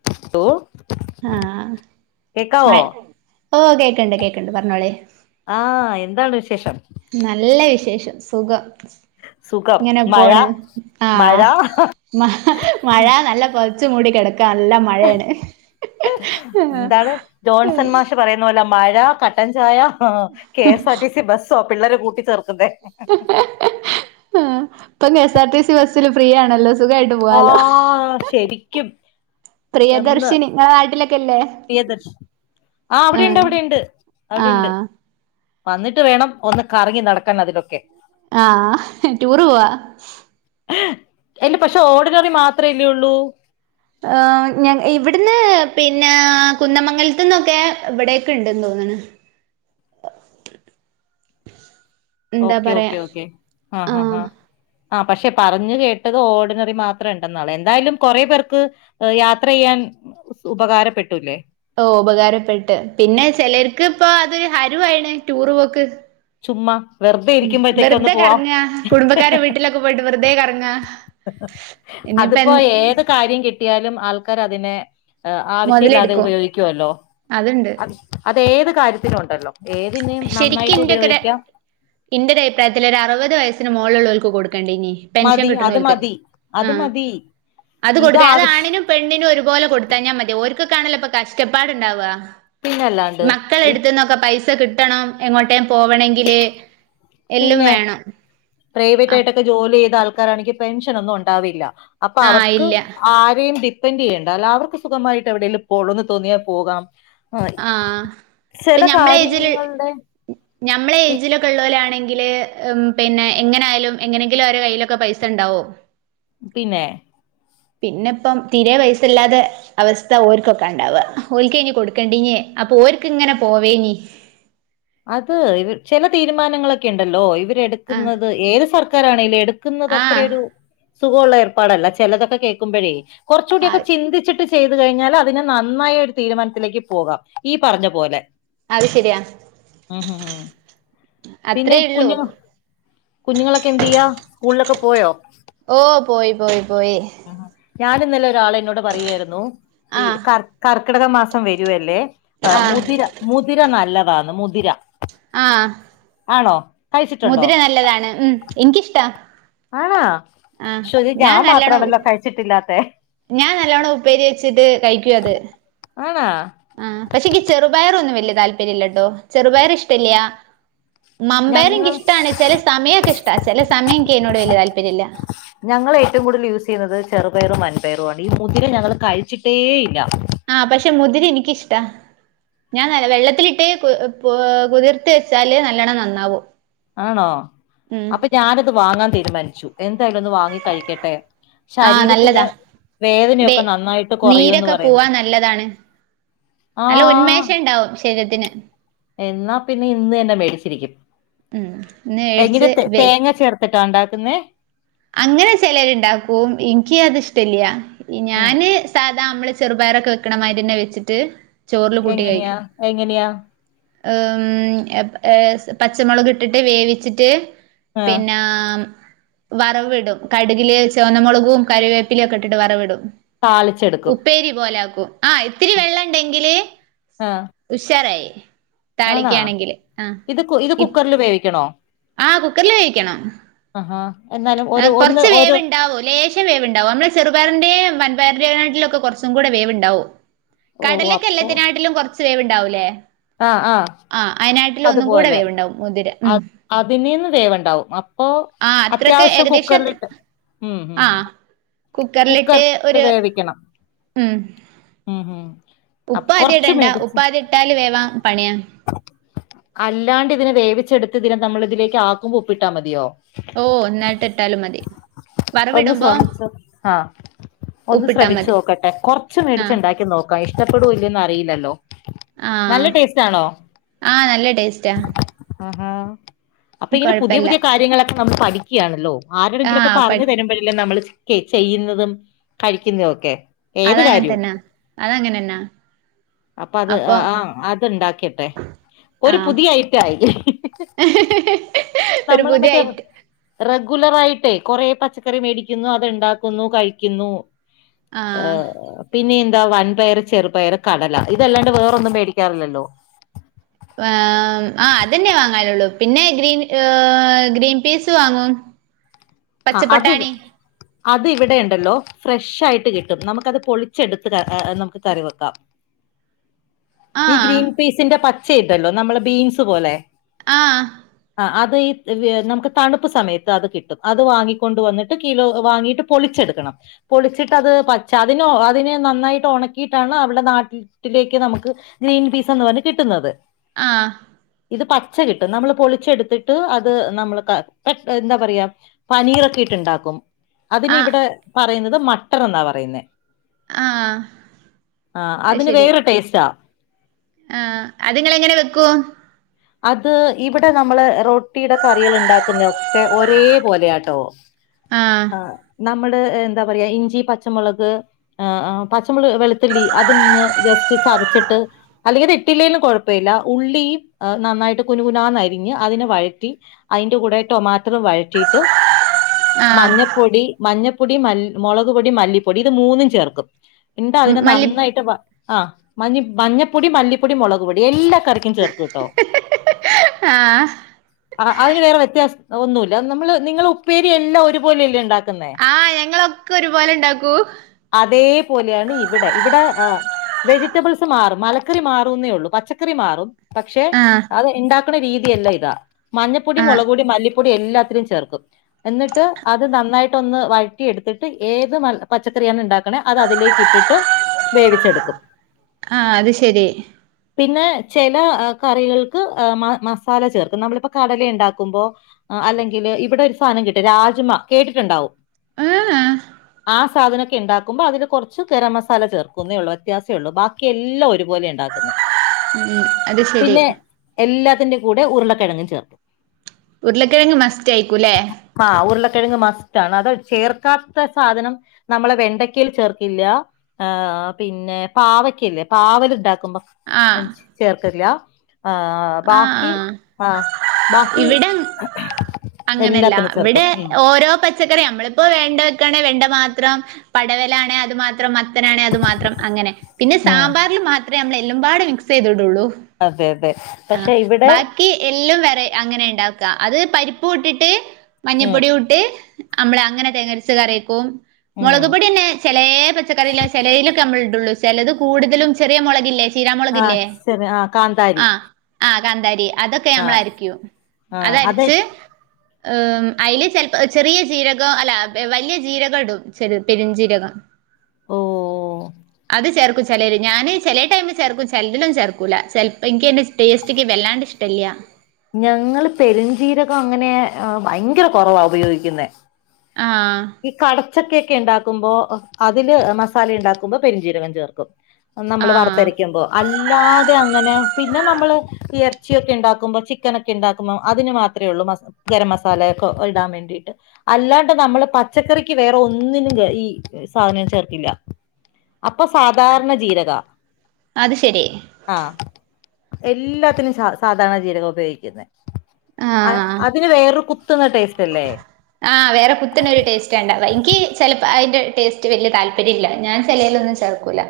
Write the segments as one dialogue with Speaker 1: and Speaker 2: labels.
Speaker 1: [unintelligible]
Speaker 2: ആഹ്
Speaker 1: കേക്കാവോ
Speaker 2: മഴ ഓ കേക്കണ്ട് കേക്കണ്ട് പറഞ്ഞോളെ
Speaker 1: ആഹ് എന്താണ് വിശേഷം?
Speaker 2: നല്ല വിശേഷം സുഖം
Speaker 1: സുഖം
Speaker 2: ഇങ്ങനെ
Speaker 1: മഴ
Speaker 2: പോണ്
Speaker 1: മഴ
Speaker 2: ആഹ് മ മഴ നല്ല പൊതിച്ചു മൂടിക്കിടക്ക നല്ല മഴയാണ്
Speaker 1: എന്താണ് ജോൺസൺ മാഷ് പറയുന്ന പോലെ മഴ കട്ടൻചായ ആഹ് K S R T C ബസ്സോ പിള്ളേര് കൂട്ടിച്ചേർക്കുന്നേ
Speaker 2: ആഅ ഇപ്പൊ നി എസ് ആർടി സി ബസ്സില് ഫ്രീ ആണല്ലോ? സുഖായിട്ട് പോവാലോ
Speaker 1: ആഹ് ശരിക്കും
Speaker 2: പ്രിയദർശിനി നിങ്ങള നാട്ടിലൊക്കെല്ലേ?
Speaker 1: ആഹ് അവിടെുണ്ട് അവിടെുണ്ട് അവിടെുണ്ട്
Speaker 2: ആഹ്
Speaker 1: വന്നിട്ട് വേണം ഒന്ന് കറങ്ങി നടക്കണം അതിലൊക്കെ-
Speaker 2: ആഹ് ടൂറ് പോവാ-
Speaker 1: അല്ല പക്ഷെ ഓർഡിനറി മാത്രമേല്ലേ ഉള്ളൂ?
Speaker 2: ആഹ് ഇവിടുന്ന് പിന്നെ കുന്നമംഗലത്തു നിന്നൊക്കെ ഇവിടെൊക്കെ ഉണ്ട്ന്ന് തോന്നണ്- എന്താ
Speaker 1: ഓക്കെ
Speaker 2: പറയാ
Speaker 1: ഓക്കെ ഓക്കെ ആഹ് ആഹ് ആഹ് ആഹ് പക്ഷെ പറഞ്ഞു കേട്ടത് ഓർഡിനറി മാത്രം ഉണ്ടെന്നള എന്തായാലും കുറെേ പേർക്ക് യാത്ര ചെയ്യാൻ ഉപകാരപ്പെട്ടുല്ലേ?
Speaker 2: ഓ ഉപകാരപ്പെട്ട് പിന്നെ ചിലർക്ക് ഇപ്പ അത് ഹരുവായിാണ് ടൂറ് പോക്ക്
Speaker 1: ചുമ്മാ വെറുതെ
Speaker 2: ഉം
Speaker 1: ഇരിക്കുമ്പോഴത്തേക്ക് ഒന്ന്
Speaker 2: വെറുതെ
Speaker 1: പോവാം
Speaker 2: കറങ്ങ കുടുംബക്കാരെ വീട്ടിലൊക്കെ പോയിട്ട് വെറുതെ കറങ്ങാ ഇനിയിപ്പ എ
Speaker 1: അതിപ്പോ ഏത് കാര്യം കിട്ടിയാലും ആൾക്കാർ അതിനെ ആവശ്യം ഇല്ലാതെ
Speaker 2: മുതലെടുക്കും
Speaker 1: ഉപയോഗിക്കുവല്ലോ
Speaker 2: അതുണ്ട്
Speaker 1: അത് അത ഏത് കാര്യത്തിനും ഉണ്ടല്ലോ ഏതിനെയും
Speaker 2: ശരിക്കും
Speaker 1: നന്നായിട്ട്
Speaker 2: ഇന്റെയൊക്കെ ഒരു
Speaker 1: ഉപയോഗിക്കാം-
Speaker 2: ഇന്റെ ഒരു അഭിപ്രായത്തില്ൽ അറുപത് വയസ്സിന് മുകളുള്ളവർക്ക് കൊടുക്കണ്ട ഇനി പെൻഷൻ
Speaker 1: മതി അത്
Speaker 2: കിട്ടുന്നവർക്ക്
Speaker 1: മതി അത്
Speaker 2: ആഹ്
Speaker 1: മതി
Speaker 2: അത്
Speaker 1: ഇത്
Speaker 2: കൊടുക്ക അതാണിനും പെണ്ണിനന് ഒരുപോലെ കൊത്താൻ ഞാൻ മതിഓർക്കെ കാണല്ലോപ്പൊ കഷ്ടപ്പാടു ഉണ്ടാവുക-
Speaker 1: ആവശ്യത്തിനല്ലാണ്ട്
Speaker 2: മക്കള
Speaker 1: ഇ-
Speaker 2: എടുത്തന്നൊക്കെ പൈസ കിട്ടണം എങ്ങോട്ടെ പോവണമെങ്കില് എല്ലാം വേണം- അപ്
Speaker 1: പ്രൈവറ്റയിട്ടൊക്കെ ജോലി ചെയ്ത ആൾക്കാരാണക്ക് പെൻഷനൊന്നും ഉണ്ടാവില്ല- അപ്പൊ
Speaker 2: ആഹ്
Speaker 1: അവർക്ക്
Speaker 2: ഇല്ല
Speaker 1: ആരെയും പെന്റെയ്യണ്ട എല്ല വർക്ക് സുഖമായിട്ട് എവിടെയെലും പോണോന്ന് തോന്നിയാപോകാം ആഹ്
Speaker 2: ഇപ്പ
Speaker 1: ചെല
Speaker 2: ഞമ്മളെ ഏജില്
Speaker 1: കാര്യങ്ങളുടെ
Speaker 2: ഞമ്മളെ ഏജിലൊക്കെള്ളോലാണെങ്കില് ഉം പിന്നെ എങ്ങനായാലും എങ്ങനെങ്കിലും ഒരെ കയ്യിലൊക്കെ പൈസ ണ്ടാവും
Speaker 1: പിന്നേ
Speaker 2: പിന്നെപ്പം തീരെ പെയ്സല്ലാതെ അവസ്ഥ ഓർക്കൊക്കെ ഉണ്ടാവ ഒൽക്കെയ്നി കൊടുക്കണ്ടിനെയ് അപ്പൊ ഓര്ക്ക് ഇങ്ങനെ പോവേനി
Speaker 1: അത് ഇവ ച്ചെല തീരുമാനങ്ങളൊക്കെ ണ്ടല്ലോ ഇവരെടു
Speaker 2: ആഹ്
Speaker 1: ക്ക്ന്നത് ഏത് സർക്കാറാണേലും എടുക്കുന്നത്
Speaker 2: ആഹ്
Speaker 1: അത്രൊരു സുഖവുള്ള ഏർപ്പാടല്ല ച്ചെലതൊക്കെ കേൾക്കുമ്പോഴേ കൊർച്ചുടിയൊക്കെ
Speaker 2: അത്
Speaker 1: ചിന്തിച്ചിട്ട് ചെയ്ത് കഴിഞ്ഞാൽ അതിന് നന്നായി ഒരു തീരുമാനത്തിലേക്ക് പോകാം ഈ പറഞ്ഞ പോലെ
Speaker 2: അത് ശരിയാ
Speaker 1: ഉം ഹും ഹും പിന്നെ
Speaker 2: അത്രേ ഇള്ളൂ
Speaker 1: കുഞ്ഞുങ്ങ കുഞ്ഞുങ്ങളൊക്കെ എന്ത് ചെയ്യാ സ്കൂളിലൊക്കെ പോയോ
Speaker 2: ഓ പോയി പോയി പോയി
Speaker 1: ഞാനി ഇന്നലെ ഒരാളെന്നോട് പറയുായിരുന്നു ഈ
Speaker 2: ആഹ്
Speaker 1: കർ കർക്കിടക മാസം വെരുവല്ലേ ആഹ് മുതിര മുതിര നല്ലതാന്ന് മുതിര
Speaker 2: ആഹ്
Speaker 1: ആണോ കഴിച്ചിട്ടുണ്ടോ
Speaker 2: മുതിര നല്ലതാണ് ഉം എനിക്കിഷ്ടാ
Speaker 1: ആണാ
Speaker 2: ആഹ്
Speaker 1: ഷോത് ഞാൻ
Speaker 2: നല്ലോണം
Speaker 1: മാത്രാണല്ലോ കഴിച്ചിട്ടില്ലാത്തെ
Speaker 2: ഞാൻ നല്ലോണം ഉപ്പേരി വെച്ചിട്ട് കഴിക്കു അത്
Speaker 1: ആണാ
Speaker 2: ആഹ് പക്ഷെക്ക് ചെറുപയറൊന്നും വല്യ താല്പര്യല്ലട്ടോ ചെറുപയർ ഇഷ്ട്ടല്ല മമ്പയർ എനിക്ക്
Speaker 1: ഞങ്ങൾ
Speaker 2: ഇഷ്ട്ടാണ് ചെല സമയൊക്കെ ഇഷ്ട്ട ചെലെ സമയം എനിക്കയിനോട് വല്യ താല്പര്യല്ല
Speaker 1: ഞങ്ങൾ ഏറ്റവും കൂടുതൽ യൂസ് ചെയ്യുന്നത് ചെറുപയറും മൻപയറും ആണ് ഈ മുതിര ഞങ്ങള് കഴിച്ചിട്ടേ ഇല്ല
Speaker 2: ആഹ് പക്ഷെ മുതിര എനിക്കിഷ്ട്ടാ ഞാൻ വെള്ളത്തിലിട്ട് കു പ് കുതിർത്തി വെച്ചാല് നല്ലണം നന്നാവും
Speaker 1: ആണോ
Speaker 2: ഉം
Speaker 1: അപ്പോ ഞാനത് വാങ്ങാൻ തീരുമാനിച്ചു എന്തായാലും ഒന്ന് വാങ്ങി കഴി ക്കെട്ടെ ശരീരത്തിന്റെ
Speaker 2: ടെ
Speaker 1: വേദനയൊക്കെ നന്നായിട്ട് കുറയൂന്ന്
Speaker 2: നീരൊക്കെ
Speaker 1: പറയുന്നു
Speaker 2: പോവാൻ നല്ലതാണ് നല്ല
Speaker 1: ആ
Speaker 2: ഉന്മേഷം ണ്ടാവും ശരീരത്തിന്
Speaker 1: എന്നാ പിന്നെ ഇന്ന് തന്നെ മേടിച്ചിരിക്കും
Speaker 2: ഉം ഇന്ന്
Speaker 1: എങ്ങനെ
Speaker 2: മേടിച്ച്
Speaker 1: തേ
Speaker 2: വെ
Speaker 1: തേങ്ങ ചേർത്തിട്ടാ ണ്ടാക്കുന്നെ
Speaker 2: അങ്ങനെ ചെലരര്ണ്ടാക്കും ഇനിക്ക് അത് ഇഷ്ട്ടല്യ
Speaker 1: ഉം
Speaker 2: ഞാന് സാത ത മ്മള് ചെറുപയറൊക്കെ വെക്കണമാരി തന്നെ വെച്ചിട്ട് ചോറില് കൂട്ടി
Speaker 1: എങ്ങനെയാ
Speaker 2: കഴിക്കും
Speaker 1: എങ്ങനെയാ
Speaker 2: എഹ് മ് എഹ് പച്ചമുളക് ഇട്ടിട്ട് വേവിച്ചിട്ട്
Speaker 1: ആ
Speaker 2: പിന്നാ വറവ്വിടും കടുകില് ചുവന്നമുളകും കരുവേപ്പില ഒക്കെ ഇട്ടിട്ട് വറവിടും
Speaker 1: താളിച്ചെടുക്കും
Speaker 2: ഉപ്പേരി പോലെ ആക്കും ആഹ് ഇത്തിരി വെള്ളം ണ്ടെങ്കില്
Speaker 1: ആഹ്
Speaker 2: ഉഷാറായി താളിക്കയാണെങ്കില് ആഹ്
Speaker 1: ല്ല് വേവിക്കണോ
Speaker 2: ആഹ് കുക്കർല് വേവിക്കണം
Speaker 1: അഹാ
Speaker 2: എഹ് കൊർച്ച് വേവ് ണ്ടാവും ലേ ശം വേവുണ്ടാവും നമ്മൾ ചെറുപയറിന്റെയും വൻപയറിന്റെ നുക്കാട്ടിലൊക്കെ കൊർച്ചും കൂടെ വേവ്ണ്ടാവും
Speaker 1: ഓ
Speaker 2: കടലക്കെല്ലാത്തിനാട്ടിലും കൊർച്ച് വേവ് ണ്ടാവൂലേ
Speaker 1: ആഹ് ആഹ് അത്പോലെ
Speaker 2: വേവ്ണ്ടാവും മുതിര ഉം
Speaker 1: അതിനീന്ന് വേവുണ്ടാവും അപ്പോ
Speaker 2: ആഹ് അത്രക്ക്
Speaker 1: അത്യാവശ്യം
Speaker 2: ഏകദേശം അത്ര
Speaker 1: കുക്കറിലിട്ട് ഉം ഉം
Speaker 2: ആഹ്
Speaker 1: കുക്കറിലിട്ട് വേവിക്കണം
Speaker 2: ഉം
Speaker 1: ഉം ഉം അ
Speaker 2: ഉപ്പ് അദ്യം
Speaker 1: കൊറച്ച്
Speaker 2: ഇടേണ്ടാ
Speaker 1: മേടിച്ച്
Speaker 2: ഉപ്പാ ആദ്യം ഇട്ടാൽ വേവാം പണിയ
Speaker 1: അല്ലാണ്ട് ഇതിനെ വേവിച്ചെടുത്ത് ഇതിനെ നമ്മൾ ഇതിലേക്ക് ആക്കുമ്പോ ഉപ്പിട്ടാ മതിയോ
Speaker 2: ഓഹ് ഒന്നായിട്ട് ഇട്ടാലും മതി
Speaker 1: ഒന്ന്
Speaker 2: വറവിടുമ്പോ
Speaker 1: ശ്രമിച്ചോ ആഹ് ഒന്ന്
Speaker 2: ഉപ്പിട്ടാ
Speaker 1: ശ്രമിച്ചു
Speaker 2: മതി
Speaker 1: നോക്കട്ടെ കൊറച്ച്
Speaker 2: ആഹ്
Speaker 1: മേടിച്ചുണ്ടാക്കി നോക്കാം ഇഷ്ടപ്പെടൂല്ലെയന്ന് അറിയില്ലല്ലോ
Speaker 2: ആഹ്
Speaker 1: ഇഷ്ട്ടാണോ
Speaker 2: ആഹ് നല്ല ടേസ്റ്റാ
Speaker 1: ആഹ് ആഹ് അപ്പോ ഇങ്ങനെ പുതിയ
Speaker 2: കൊഴപ്പല്ല
Speaker 1: പുതിയ കാര്യങ്ങളൊ നമ്മൾ പഠിക്കുകണല്ലോ ആരുടെങ്കിലൊക്കെ
Speaker 2: ആഹ് പ
Speaker 1: പറഞ്ഞു തരുമ്പോഴല്ലേ നമ്മള് ചെയ് ചെയ്യുന്നതും കഴിക്കുന്നതും ഒക്കെ ഏത്
Speaker 2: അതങ്ങനെ
Speaker 1: കാര്യവും
Speaker 2: തന്നാ അതങ്ങനെന്നാ
Speaker 1: അപ്പ അത് ആ
Speaker 2: അപ്പം
Speaker 1: ആഹ് അത് ഉണ്ടാക്കിയട്ടെ ഒരു
Speaker 2: ആഹ്
Speaker 1: പുതിയ ഐറ്റായി
Speaker 2: [unintelligible] ഒരു
Speaker 1: നമ്മള
Speaker 2: പുതിയ
Speaker 1: മറ്റാ
Speaker 2: ഐറ്റ്
Speaker 1: റെഗുലർ ആയിട്ടെയ് കൊറെേ പച്ചക്കറി മേടിക്കുന്നു അത്ണ്ടാക്കുന്നു കഴിക്കുന്നു ആഹ് പിന്നെ എന്താ വൻപയർ ചെറുപയർ കടല ഇതല്ലാണ്ട് വേറൊന്നും മേടിക്കാറില്ലല്ലോ?
Speaker 2: ആഹ് ആഹ് അതന്നെ വാങ്ങാലുള്ളൂ പിന്നെ ഗ്രീൻ ഗ്രീൻ പീസ് വാങ്ങും
Speaker 1: ആഹ് അതിൽ
Speaker 2: പച്ചപ്പട്ടാണി
Speaker 1: അത് ഇവിടെ ഉണ്ടല്ലോ ഫ്രഷ് ആയിട്ട് കിട്ടും നമുക്കത് പൊളിച്ചെടുത്ത് നമുക്ക് കറി വെക്കാ ഈ
Speaker 2: ആഹ്
Speaker 1: ഗ്രീൻ പീസിന്റെ പച്ച ഇണ്ടല്ലോ നമ്മളെ ബീൻസ് പോലെ
Speaker 2: ആഹ്
Speaker 1: ആഹ് അത് ഈ നമുക്ക് തണുപ്പ് സമയത്ത് അത് കിട്ടും അത് വാങ്ങിക്കൊണ്ട് വന്നിട്ട് കിലോ വാങ്ങീട്ട് പൊളിച്ചെടുക്കണം പൊളിച്ചിട്ട് അത് പച്ച അതിന് അതിനെ നന്നായിട്ട് ഉണക്കിയിട്ടാണ് അവിടെ നാട്ടിൽ ട്ടിലേക്ക് നമ്മുക്ക് ഗ്രീൻ പീസ് ആന്ന് പറഞ്ഞ് കിട്ടുന്നത്
Speaker 2: ആഹ്
Speaker 1: ഇത് പച്ച കിട്ടും നമ്മള് പൊളിച്ചെടുത്തിട്ട് അത് നമ്മള് ക എന്താ പറയാ പനീറൊക്കെ ഇട്ടുണ്ടാക്കും അതിന്
Speaker 2: ആഹ്
Speaker 1: ഇവിടെ പറയുന്നത് മട്ടർന്നാ പറയുന്നെ
Speaker 2: ആഹ് അയ്
Speaker 1: അതിന്
Speaker 2: ശരി
Speaker 1: വേറെ ടേസ്റ്റാ
Speaker 2: ആഹ് അത് ഇങ്ങൾ എങ്ങനെ വെക്കും
Speaker 1: അത് ഇവിടെ നമ്മള് റൊ ട്ടിയുടെ കറികൾ ഉണ്ടാക്കുന്നയൊക്കെ ഒരേ പോലെയാട്ടോ ആഹ് നമ്മള് എന്താ പറയാ ഇഞ്ചി പച്ചമുളക് ആഹ് ആഹ് പച്ചമുളക് വെളുത്തുള്ളി അതൊന്ന് ജസ്റ്റ് ചതച്ചിട്ട് അല്ലെങ്കിൽ അത് ഇട്ടില്ലേലും കുഴപ്പവില്ല ഉള്ളി ത് നന്നായിട്ട് കുനുകുനാന്നരിഞ്ഞ് അതിനെ വഴറ്റി അതിന്റെ കൂടെ ടൊമാ റ്ററ് വഴറ്റിയിട്ട്
Speaker 2: ആഹ്
Speaker 1: മഞ്ഞപ്പൊടി മഞ്ഞ പൊടി മുളക് പൊടി മല്ലിപ്പൊടി ഇത് മൂന്നും ചേർക്കും എന്നിട്ട് അതിനെ
Speaker 2: മല്ലി
Speaker 1: നന്നായിട്ട് ആഹ് മഞ്ഞ മഞ്ഞപ്പൊടി മല്ലിപ്പൊടി മുളക്പൊടി എല്ലാ കറി കേട്ടോ
Speaker 2: ആഹ്
Speaker 1: ആഹ് അതിന് വേറെ വ്യത്യാസം ഒന്നുമില്ല നമ്മള് നിങ്ങള് ഉപ്പേരി എല്ലാം ഒരുപോലെയല്ലേ ഉണ്ടാക്ക
Speaker 2: ആഹ് ഞങ്ങളൊക്കെ ഒരുപോലെ ഉണ്ടാക്കും
Speaker 1: അതേപോലെയാണ് ഇവിടെ ഇവിടെ ആഹ് വെജിറ്റബിൾസ് മാറും മലക്കറി മാറൂന്നേയുള്ളൂ പച്ചക്കറി മാറും പക്ഷേ
Speaker 2: ആഹ്
Speaker 1: അത് ഇണ്ടാക്കണ രീതിയെല്ലാം ഇതാ മഞ്ഞപ്പൊടി
Speaker 2: ആഹ്
Speaker 1: മുളക്പൊടി മല്ലിപ്പ പൊടി എല്ലാത്തിനും ചേർക്കും എന്നിട്ട് അത് നന്നായിട്ടൊന്ന് വഴറ്റി എടുത്തിട്ട് ഏത് പച്ചക്കറിയാണ് ഉണ്ടാക്കണേ അത് അതിലേക്ക് ഇ ട്ടിട്ട് വേവിച്ചെടുക്കും
Speaker 2: ആഹ് അത് ശരി
Speaker 1: പിന്നെ ചെ ലാ കറികൾക്ക് മ മസാല ചേർക്കും നമ്മളിപ്പോ കടല ഇണ്ടാക്കുമ്പോ അല്ലെങ്കില് ഇവടെ ഒരു സാനം കിട്ടും രാജ്മ കേട്ടിട്ടുണ്ടാവും
Speaker 2: ആഹ്
Speaker 1: ആ സ് സാധനൊക്കെ ഇണ്ടാക്കുമ്പോ അതില് കൊറച്ച് ഗരം മസാല ചേർക്കൂന്നേ ഒള്ളൂ വ്യത്യാസേള്ളൂ ബാക്കിയെല്ലാം ഒരുപോലെയാ ഇണ്ടാക്ക്ന്നെ
Speaker 2: ഉം അത് ശെ
Speaker 1: പിന്നെ എല്ലാത്തിന്റെ കൂടെ ഉരുളക്കിഴങ്ങ് ചേർക്കും
Speaker 2: ഉരുളക്കിഴങ്ങ് മസ്റ്റായിരിക്കും ലേ
Speaker 1: ആഹ് ഉർളക്കിഴങ്ങ് മസ്റ്റാണ് അത് ചേർക്കാത്ത സാധനം നമ്മളെ വെണ്ടയ്ക്കയിൽ ചേർക്കില്ല ഏ പിന്നെ പാവയ്ക്കയില്ലേ പാവൽ ഇണ്ടാക്കുമ്പം
Speaker 2: ആഹ്
Speaker 1: ചേർക്കില്ല ഏ
Speaker 2: ആഹ്
Speaker 1: ബാക്കി
Speaker 2: ആഹ്
Speaker 1: ആഹ് ബാക്കി
Speaker 2: ഇവിടെ അങ്ങനല്ല
Speaker 1: എല്ലാത്തിനും
Speaker 2: ഇവടെ
Speaker 1: ചേർക്കും ഉം
Speaker 2: ഓരോ പ ച്ചക്കറി നമ്മളിപ്പോ വെണ്ട വെക്കാണേൽ വെണ്ട മാത്രം പടവലം ആണെ അത് മാത്രം മ ത്തനാണേ അത് മാത്രം അങ്ങനെ പിന്നെ
Speaker 1: ഉം
Speaker 2: സാമ്പാറിൽ മാത്രേ നമ്മള് എല്ലുപാടെ മിക്സെയ്തിടോള്ളൂ
Speaker 1: അതെ അതെ പക്ഷെ ഇവിടെ
Speaker 2: ഇക്കി എല്ലാം വേറെ അങ്ങനെ ഇണ്ടാക്ക അത് പരിപ്പും ഇട്ടിട്ട്
Speaker 1: ഉം
Speaker 2: മഞ്ഞപ്പൊടി ഇട്ട് അമ്മള് അങ്ങനെ തേങ്ങരച്ച് കറിയെക്കും
Speaker 1: ഉം
Speaker 2: മൊളക് പൊടിന്നെ ചെലേ പച്ചക്കറിയില് ചെലേയിലൊക്കെ നമ്മൾ ഇടൊള്ളു ചെലത് കൂടുതലും ചെറിയ മൊളകില്ലേ
Speaker 1: ആ
Speaker 2: ചീരാമൊളകില്ലേ
Speaker 1: ശരി ആ കാന്താരി
Speaker 2: ആഹ് ആഹ് കാന്താരി അതൊക്കെ
Speaker 1: ആ
Speaker 2: നമ്മള് അരക്ക്യും
Speaker 1: ആഹ് അതെ
Speaker 2: അതരച്ച് ഏം അയ്ല് ചെലപ്പോ ചെറിയ ജീരകം അല്ല വല്ല്യ ജീരകടും ചെല് പെര്ഞ്ചീരകം.
Speaker 1: ഓ
Speaker 2: അത് ചേർക്കു ചെ ചെലേല് ഞാന് ചെലെ ടൈമില് ചേർക്കും ചെല്തിലൊന്നും ചേർക്കൂല ചെല്പ്പ ഇന്ക്കയിന്റെ ടേസ്റ്റ്ക്ക് വല്ലാണ്ടഷ്ടല്ലൃ.
Speaker 1: ഞങ്ങള് പെരുഞ്ചീരകങ്ങനെ ഭയങ്കര കൊറവാ ഉപയോഗിക്കുന്നെ.
Speaker 2: ആഹ്
Speaker 1: ഈ കടച്ചക്കയൊക്കെ ഇണ്ടാക്കുമ്പോ അതില് മസാല ഇണ്ടാക്കുമ്പോ പെരുംജീരകം ചേർക്കും
Speaker 2: ആ
Speaker 1: ഒന്നമ്മള് വർത്തരയ്ക്കുമ്പോ. അല്ലാതെ അങ്ങനെ പിന്നെ നമ്മള് എർച്ചിയൊക്കെ ഇണ്ടാക്കുമ്പോ ചിക്കനൊക്കെണ്ടാക്കുമ്പോ അതിന് മാ ത്രേയൊള്ളൂ മ ഗര മസാലയൊക്കെ ഇടാൻ വേണ്ടീട്ട് അല്ലാണ്ട് നമ്മള് പ ച്ചക്കറിക്ക് വേറൊന്നിനു ഈ സാധനം ചേർക്കില്ല. അപ്പൊ സാധാരണ ജീരകാ.
Speaker 2: അത് ശെരി
Speaker 1: ആഹ് എല്ലാത്തിലും സ സാധാരണ ജീരകാപയോഗിക്കുന്നെ. ആഹ് അതിന് വേറൊരു കുത്ത്ന്ന ടേസ്
Speaker 2: ആഹ് വേറെ കുത്ത്ണോരു ടേസ് ക്കെണ്ട ഇൻക്കി ചെൽപ്പ അയിന്റെ ടേസ്റ്റ് വല്യ താല്പര്യല്ല ഞാൻ ചെലെയിലെന്നും ചേർക്കൂല.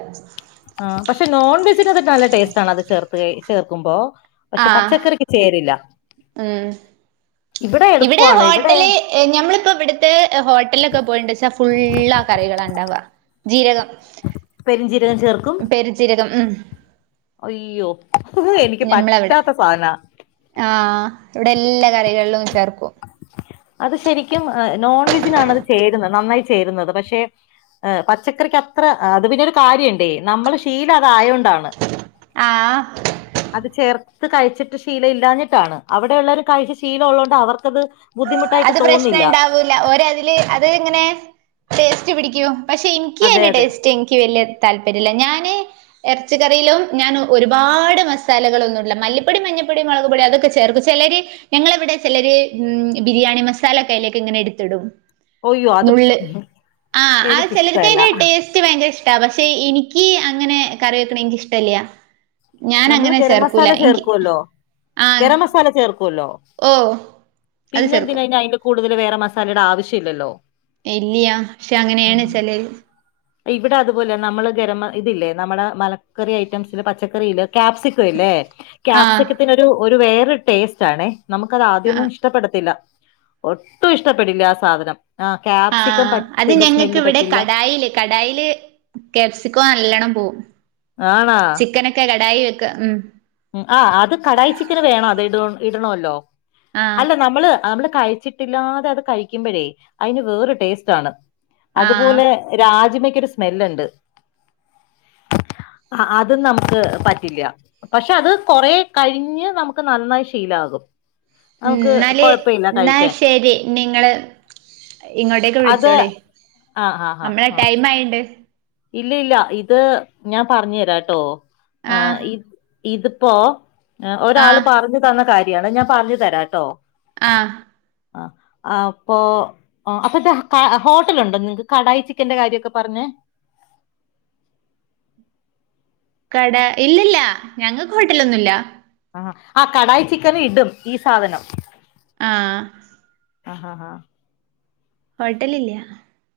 Speaker 1: ആഹ് പക്ഷേ നോൺ വെജിനൊക്കെ നല്ല ടേസ്റ്റാണ് അത് ചേർത്തഴി ചേർക്കുമ്പോ പക്ഷെ
Speaker 2: ആ
Speaker 1: പച്ചക്കറിക്ക് ചേരില്ല
Speaker 2: ഉം
Speaker 1: ഇവിടെ എളുപ്പാണ് ഇവിടെ
Speaker 2: ഏ ഞമ്മളിപ്പവിട്ത്തെ ഹോട്ടൽലൊക്കെ പോയിണ്ടെച്ചാ ഫുള്ളാ കറികളാണ്ടാവാ ജീരകം.
Speaker 1: പെര് ജീരകം ചേർക്കും.
Speaker 2: ജീരകം ഉം
Speaker 1: അയ്യോ എനിക്ക്
Speaker 2: ഞമ്മളവിടെ
Speaker 1: പറ്റാത്ത സാധനാ
Speaker 2: ആഹ് ഇവിടെല്ലാ കറികള്ലും ചേർക്കും.
Speaker 1: അത് ശരിക്കും നോൺവെജിനാണ് അത് ചേരുന്നെ നന്നായി ചേരുന്നത് പക്ഷെ ഏഹ് പച്ചക്കറിക്കത്ര അത് പിന്നോരു കാര്യണ്ടേ നമ്മളെ ശീലതായൊണ്ടാണ്.
Speaker 2: ആഹ്
Speaker 1: അത് ചേർത്ത് കഴിച്ചിട്ട് ശീലല്ലാഞ്ഞിട്ടാണ് അവിടെയുള്ളേര് കഴിച്ച് ശീലള്ളോണ്ട് അവർക്കത് ബുദ്ധിമുട്ടായിട്ട്
Speaker 2: അത്
Speaker 1: തോന്നില്ല
Speaker 2: പ്രശ്നണ്ടാവൂല ഓരതില് അത്ങ്ങനെ ടേസ്റ്റ് പിടിക്കും. പക്ഷെ ഇൻക്കി
Speaker 1: അതെ
Speaker 2: അയിന്റെ
Speaker 1: അതെ
Speaker 2: ടേസ്റ്റ് ഇൻക്ക് വല്യ താൽപര്യല്ല്യ ഞാന്. എർച്ചി കറീലും ഞാൻ ഒരുപാട് മസാലകളൊന്നുടൂല. മല്ലിപ്പൊടി, മഞ്ഞപ്പൊടി, മളക്പൊടി, അതൊക്കെ ചേർക്കും. ചെലര് ഞങ്ങളവിടെ ചെലര് ഉം ബിരിയാണി മസാല ഒക്കെ അയിലേക്ക്ങ്ങനെ എടുത്തിടും.
Speaker 1: ഒയ്യോ
Speaker 2: ന്നുള്ള്.
Speaker 1: അത്
Speaker 2: ആഹ് ആഹ്
Speaker 1: എനിക്കിഷ്ടല്ല
Speaker 2: ചെലർക്കതിന്റെ ടേസ് റ്റ് ഭയങ്കര ഇഷ്ടാ. പക്ഷേ എനിക്ക് അങ്ങനെ കറി വെക്ക്ണ എനിക്കിഷ്ടല്ല്യാ
Speaker 1: നമ്മള് ഗരംമസാല ചേർക്കുവല്ലോ.
Speaker 2: ആ
Speaker 1: ഗരമസാല ചേർക്കുവല്ലോ.
Speaker 2: ഓ അത്
Speaker 1: പിന്നെന്തിനാ?
Speaker 2: ചേർക്കും.
Speaker 1: അയിന്റെ അയിന്റെ കൂടുതല് വേറ മസാലയുടെ ആവശ്യല്ല്യല്ലോ.
Speaker 2: ഇല്ല്യാ ക്ഷേ അങ്ങനേണ് ചെലെര്
Speaker 1: ഇവിടെ അതുപോലെ നമ്മള് ഗരമ ഇതില്ലേ നമ്മട മലക്കറി ഐറ്റംസില് പച്ചക്കറിയില് ക്യാപ്‌സി ക്കാവില്ലേ?
Speaker 2: ആ
Speaker 1: ക്യാപ്സിക്കത്തിനെരു ഒരു വേറെ ടേസ്റ്റാണേ.
Speaker 2: ആ
Speaker 1: നമുക്കതാദ്യന്നു ഇഷ്ട ടപ്പെടത്തില്ല. ഒട്ടും ഇഷ്ടപ്പെടില്ല ആ സാധനം. ആഹ്
Speaker 2: ആ
Speaker 1: ക്യാപ്സിക്കം
Speaker 2: അത്
Speaker 1: പച്ചന്റെ
Speaker 2: ഞങ്ങക്ക്
Speaker 1: സ്മെല്ല്
Speaker 2: ഇവിടെ
Speaker 1: പറ്റില്ല.
Speaker 2: കടായില് കടായില് ക്യാപ്സിക്കോ നല്ലണം പൂവും
Speaker 1: ആണാ
Speaker 2: ചിക്കനൊക്ക ക്കെ കടായി വെക്കാ ഉം.
Speaker 1: ഉം ആഹ് അത് കടായിച്ചിക്കന് വേണം അത് ഇടോ ഇടണോല്ലോ.
Speaker 2: ആ
Speaker 1: അല്ല നമ്മള് നമ്മള് കഴിച്ചി ച്ചിട്ട്‌ല്ലാതെ അത് കഴിക്കുമ്പഴേ. അയിന് വേറെ ടേസ്റ്റാണ്.
Speaker 2: ആ
Speaker 1: അതുപോലെ. രാജമക്കൊരു സ്മെല്ല്ണ്ട്. അഹ് അത് നമ്ക്ക് പറ്റില്ല്യ പക്ഷേ അത് കൊറെ കഴിഞ്ഞ് നമുക്ക് നന്നായി ശീലാകും. നമുക്ക്
Speaker 2: ന്നാല്
Speaker 1: കൊഴപ്പമില്ല
Speaker 2: ന്നാ
Speaker 1: കഴിക്കാൻ
Speaker 2: ശെരി ഞ്ഞി ങ്ങള്. ഇങ്ങോട്ടേക്ക്
Speaker 1: അത്
Speaker 2: വിളിച്ചോളിം
Speaker 1: ആഹ് ആഹ് ആഹ്
Speaker 2: അമ്മളെ
Speaker 1: ആഹ്
Speaker 2: ടൈമ് ആയ്ണ്ട്.
Speaker 1: ഇല്ല ഇല്ല ഇത് ഞാ പറഞ്ഞെരാട്ടോ
Speaker 2: ആ
Speaker 1: ആഹ് ഇ ഇത്പ്പോ
Speaker 2: ആ
Speaker 1: ഒരാള് പറഞ്ഞു തന്ന കാര്യാണ്. ഞാൻ പറഞ്ഞു തരാട്ടോ.
Speaker 2: ആഹ്
Speaker 1: ആഹ് അപ്പോ ആഹ് അപ്പോന്താ ക ഹോട്ടലുണ്ടോ നിങ്ങക്ക് കടായി ചിക്കന്റെ കാര്യൊക്കെ പറഞ്ഞെ?
Speaker 2: കടാ ഇല്ലില്ല ഞങ്ങക്ക് ഹോട്ടലൊന്നുല്ല
Speaker 1: ആഹ ആഹ് കടായി ചിക്കന് ഇടും ഈ സാധനം
Speaker 2: ആഹ്
Speaker 1: ആ ആഹ് ആഹ്
Speaker 2: ഓട്ടലില്ല്യ